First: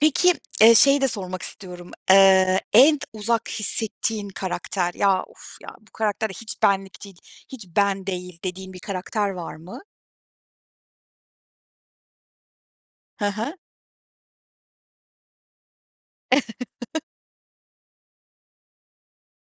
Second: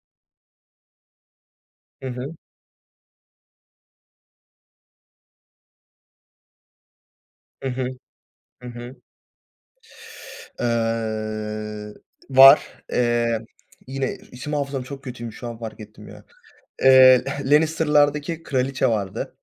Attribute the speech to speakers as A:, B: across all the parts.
A: Peki, eee, şeyi de sormak istiyorum.
B: Hı hı.
A: Eee, en uzak hissettiğin karakter "ya uf ya bu karakter de hiç benlik değil, hiç
B: Hı hı.
A: ben değil"
B: Hı
A: dediğin bir
B: hı.
A: karakter var mı?
B: Iıı, var.
A: Hı
B: Eee, var,
A: hı.
B: yine isim hafızam çok kötüymüş. Şu an fark ettim ya. Eee, Lannister'lardaki kraliçe vardı.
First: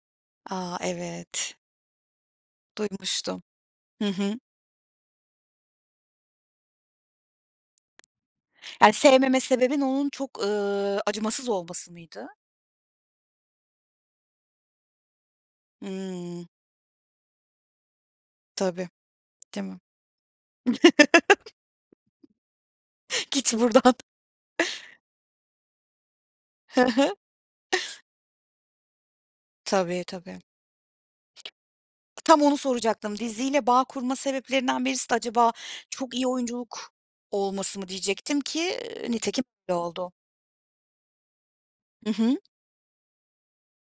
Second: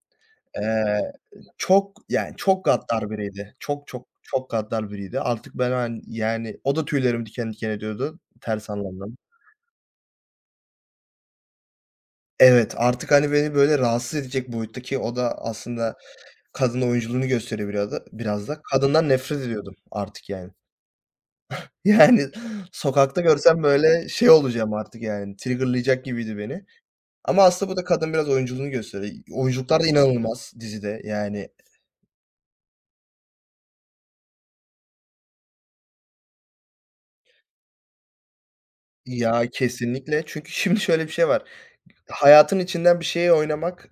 A: A,
B: Eee,
A: evet.
B: çok, yani çok gaddar
A: Duymuştum.
B: biriydi. Çok, çok,
A: Hı hı.
B: çok gaddar biriydi artık, ben, hani, yani o da tüylerimi diken diken ediyordu. Ters
A: Yani,
B: [unintelligible]
A: sevmeme sebebin onun çok, ııı, acımasız olması mıydı?
B: Evet artık, hani, beni böyle rahatsız edecek boyuttaki o da aslında
A: Hıı.
B: kadın oyunculuğunu gösteriyor biraz da, biraz da.
A: Tabii,
B: Kadından nefret
A: değil
B: ediyordum
A: mi?
B: artık yani. Yani sokakta
A: Git
B: görsem
A: buradan.
B: böyle şey olacağım artık yani, trigger'layacak gibiydi beni.
A: Hı hı.
B: Ama aslında burada kadın biraz oyunculuğunu gösteriyor. İ oyunculuklar
A: Tabii, tabii.
B: inanılmaz dizide yani.
A: Tam onu soracaktım. Diziyle bağ kurma sebeplerinden birisi de acaba çok iyi oyunculuk olması mı diyecektim ki, iii, nitekim
B: Ya
A: öyle oldu.
B: kesinlikle çünkü şimdi şöyle bir şey var,
A: Hı hı.
B: hayatın içinden bir şeyi oynamak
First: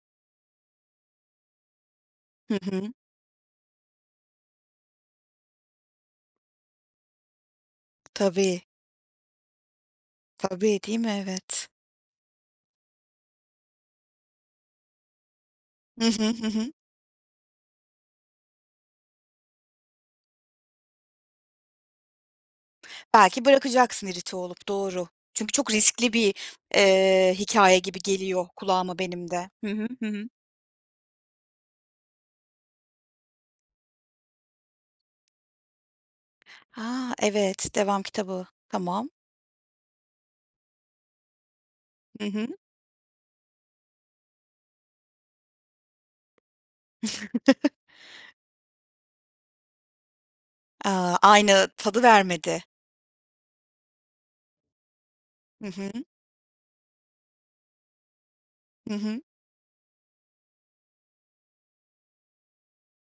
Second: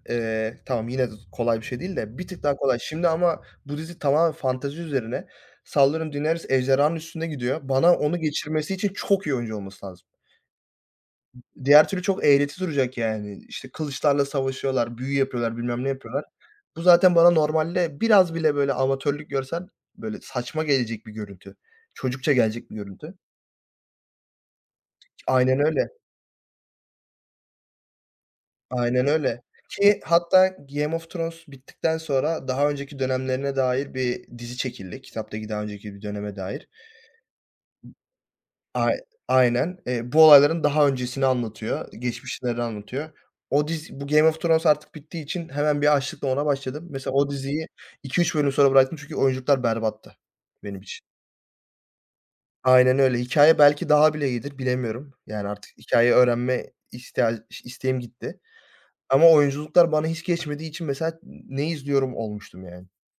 B: tamam yine kolay bir şey değil de, bir tık
A: Hı
B: daha kolay
A: hı.
B: şimdi ama bu dizi tamamen fantezi üzerine sallıyorum; Daenerys ejderhanın üstüne gidiyor. Bana onu
A: Tabii.
B: geçirmesi için çok iyi oyuncu olması lazım.
A: Tabii, değil mi?
B: M
A: Evet.
B: diğer türlü çok eğreti duracak yani, işte kılıçlarla savaşıyorlar, büyü yapıyorlar, bilmem ne
A: Hı
B: yapıyorlar.
A: hı. Hı hı.
B: Bu zaten bana normalde biraz bile böyle amatörlük görsen böyle saçma gelecek bir görüntü, çocukça gelecek bir görüntü.
A: Belki bırakacaksın irite olup, doğru. Çünkü
B: Aynen
A: çok
B: öyle.
A: riskli bir, eee, hikâye gibi geliyor kulağıma
B: Aynen
A: benim
B: öyle
A: de. Hı hı,
B: ki,
A: hı hı.
B: hatta Game of Thrones bittikten sonra daha önceki dönemlerine dair bir dizi çekildi. Kitaptaki daha önceki bir döneme dair.
A: A! Evet devam kitabı.
B: Ay
A: Tamam.
B: aynen bu olayların daha öncesini anlatıyor.
A: Hı hı.
B: Geçmişleri anlatıyor. O diz bu Game of Thrones artık bittiği için hemen bir açlıkla ona başladım. Mesela o diziyi 2-3 bölüm sonra bıraktım. Çünkü oyuncular berbattı benim için.
A: A! Aynı tadı vermedi.
B: Aynen öyle hikâye belki daha bile iyidir bilemiyorum. Yani
A: Hı
B: artık
A: hı.
B: hikâye öğrenme isteğ isteğim gitti
A: Hı hı.
B: ama oyunculuklar bana hiç geçmediği için mesela n ne izliyorum olmuştum yani.